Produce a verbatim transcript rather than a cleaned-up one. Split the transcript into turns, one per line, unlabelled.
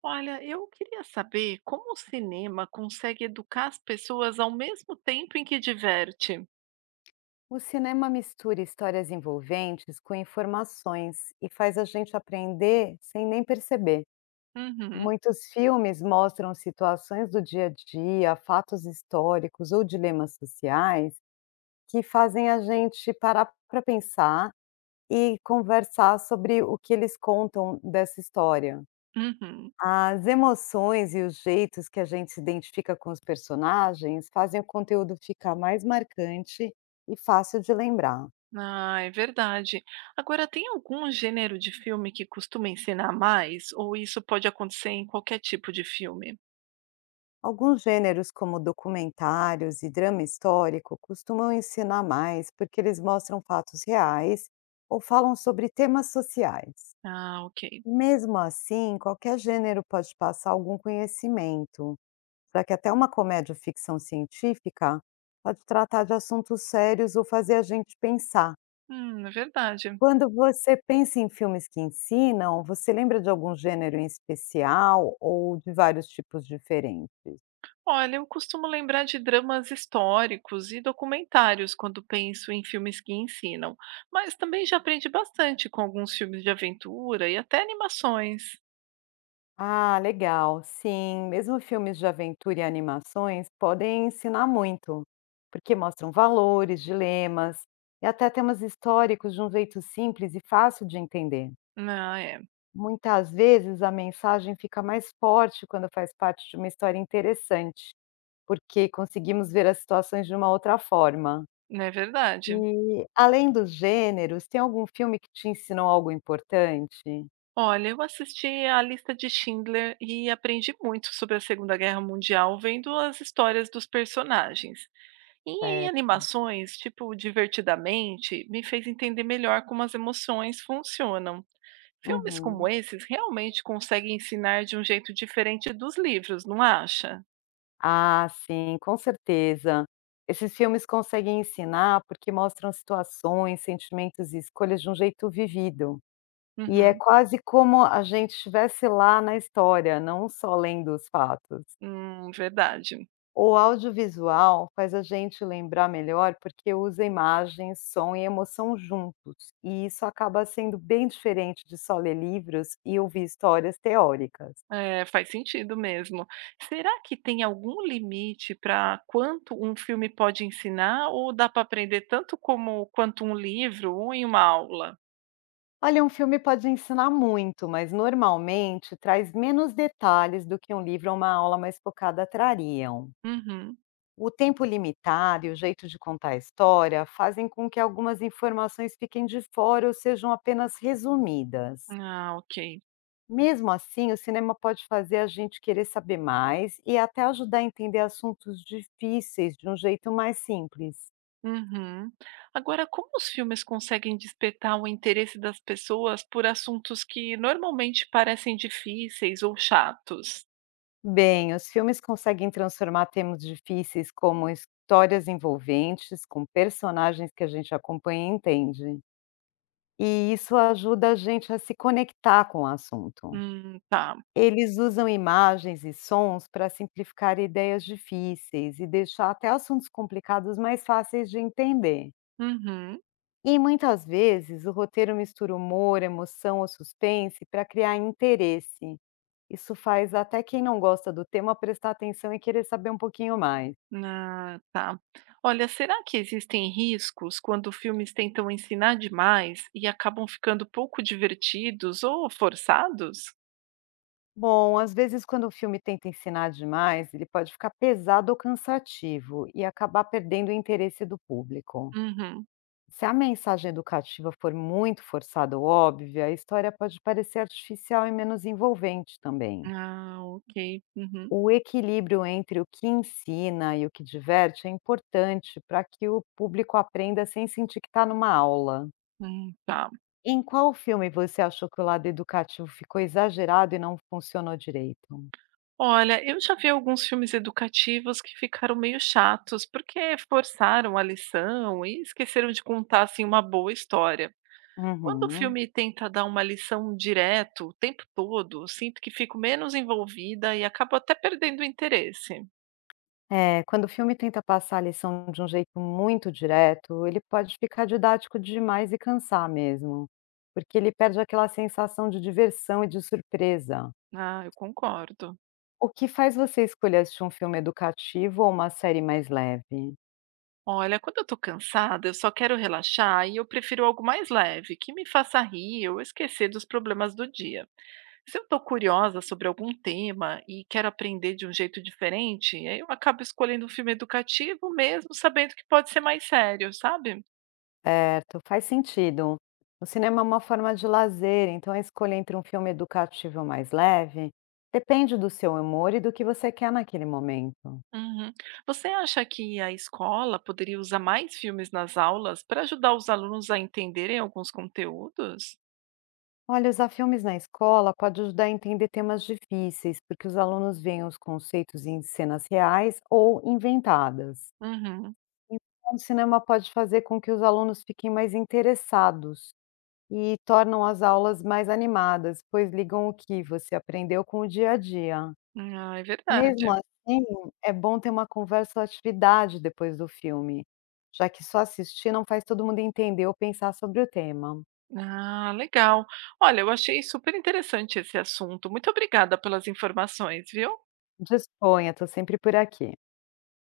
Olha, eu queria saber como o cinema consegue educar as pessoas ao mesmo tempo em que diverte.
O cinema mistura histórias envolventes com informações e faz a gente aprender sem nem perceber.
Uhum,
Muitos filmes mostram situações do dia a dia, fatos históricos ou dilemas sociais que fazem a gente parar para pensar e conversar sobre o que eles contam dessa história.
uhum.
As emoções e os jeitos que a gente se identifica com os personagens fazem o conteúdo ficar mais marcante e fácil de lembrar.
Ah, é verdade. Agora, tem algum gênero de filme que costuma ensinar mais? Ou isso pode acontecer em qualquer tipo de filme?
Alguns gêneros, como documentários e drama histórico, costumam ensinar mais porque eles mostram fatos reais ou falam sobre temas sociais.
Ah, ok.
Mesmo assim, qualquer gênero pode passar algum conhecimento, já que até uma comédia ou ficção científica pode tratar de assuntos sérios ou fazer a gente pensar.
Hum, é verdade.
Quando você pensa em filmes que ensinam, você lembra de algum gênero em especial ou de vários tipos diferentes?
Olha, eu costumo lembrar de dramas históricos e documentários quando penso em filmes que ensinam, mas também já aprendi bastante com alguns filmes de aventura e até animações.
Ah, legal. Sim, mesmo filmes de aventura e animações podem ensinar muito, porque mostram valores, dilemas e até temas históricos de um jeito simples e fácil de entender.
Ah, é.
Muitas vezes a mensagem fica mais forte quando faz parte de uma história interessante, porque conseguimos ver as situações de uma outra forma.
É verdade.
E além dos gêneros, tem algum filme que te ensinou algo importante?
Olha, eu assisti A Lista de Schindler e aprendi muito sobre a Segunda Guerra Mundial vendo as histórias dos personagens. E em
Certo.
animações, tipo Divertidamente, me fez entender melhor como as emoções funcionam. Filmes como
Uhum.
esses realmente conseguem ensinar de um jeito diferente dos livros, não acha?
Ah, sim, com certeza. Esses filmes conseguem ensinar porque mostram situações, sentimentos e escolhas de um jeito vivido. E é
Uhum.
quase como a gente estivesse lá na história, não só lendo os fatos.
Hum, verdade.
O audiovisual faz a gente lembrar melhor porque usa imagem, som e emoção juntos. E isso acaba sendo bem diferente de só ler livros e ouvir histórias teóricas.
É, faz sentido mesmo. Será que tem algum limite para quanto um filme pode ensinar ou dá para aprender tanto como quanto um livro ou em uma aula?
Olha, um filme pode ensinar muito, mas normalmente traz menos detalhes do que um livro ou uma aula mais focada trariam.
Uhum.
O tempo limitado e o jeito de contar a história fazem com que algumas informações fiquem de fora ou sejam apenas resumidas.
Ah, ok.
Mesmo assim, o cinema pode fazer a gente querer saber mais e até ajudar a entender assuntos difíceis de um jeito mais simples.
Uhum. Agora, como os filmes conseguem despertar o interesse das pessoas por assuntos que normalmente parecem difíceis ou chatos?
Bem, os filmes conseguem transformar temas difíceis como histórias envolventes, com personagens que a gente acompanha e entende. E isso ajuda a gente a se conectar com o assunto.
Hum, tá.
Eles usam imagens e sons para simplificar ideias difíceis e deixar até assuntos complicados mais fáceis de entender.
Uhum.
E muitas vezes o roteiro mistura humor, emoção ou suspense para criar interesse. Isso faz até quem não gosta do tema prestar atenção e querer saber um pouquinho mais.
Ah, tá. Olha, será que existem riscos quando filmes tentam ensinar demais e acabam ficando pouco divertidos ou forçados?
Bom, às vezes quando o filme tenta ensinar demais, ele pode ficar pesado ou cansativo e acabar perdendo o interesse do público.
Uhum.
Se a mensagem educativa for muito forçada ou óbvia, a história pode parecer artificial e menos envolvente também.
Ah, ok. Uhum.
O equilíbrio entre o que ensina e o que diverte é importante para que o público aprenda sem sentir que está numa aula.
Hum, tá.
Em qual filme você achou que o lado educativo ficou exagerado e não funcionou direito?
Olha, eu já vi alguns filmes educativos que ficaram meio chatos porque forçaram a lição e esqueceram de contar assim uma boa história. Quando o
Uhum.
filme tenta dar uma lição direto o tempo todo, eu sinto que fico menos envolvida e acabo até perdendo o interesse.
É, quando o filme tenta passar a lição de um jeito muito direto, ele pode ficar didático demais e cansar mesmo, porque ele perde aquela sensação de diversão e de surpresa.
Ah, eu concordo.
O que faz você escolher assistir um filme educativo ou uma série mais leve?
Olha, quando eu tô cansada, eu só quero relaxar e eu prefiro algo mais leve, que me faça rir ou esquecer dos problemas do dia. Se eu tô curiosa sobre algum tema e quero aprender de um jeito diferente, aí eu acabo escolhendo um filme educativo mesmo sabendo que pode ser mais sério, sabe?
Certo, faz sentido. O cinema é uma forma de lazer, então a escolha entre um filme educativo ou mais leve depende do seu humor e do que você quer naquele momento.
Uhum. Você acha que a escola poderia usar mais filmes nas aulas para ajudar os alunos a entenderem alguns conteúdos?
Olha, usar filmes na escola pode ajudar a entender temas difíceis, porque os alunos veem os conceitos em cenas reais ou inventadas.
Uhum.
Então, o cinema pode fazer com que os alunos fiquem mais interessados e tornam as aulas mais animadas, pois ligam o que você aprendeu com o dia a dia.
Ah, é
Mesmo
verdade.
assim, é bom ter uma conversa ou atividade depois do filme, já que só assistir não faz todo mundo entender ou pensar sobre o tema.
Ah, legal. Olha, eu achei super interessante esse assunto. Muito obrigada pelas informações, viu?
Disponha, estou sempre por aqui.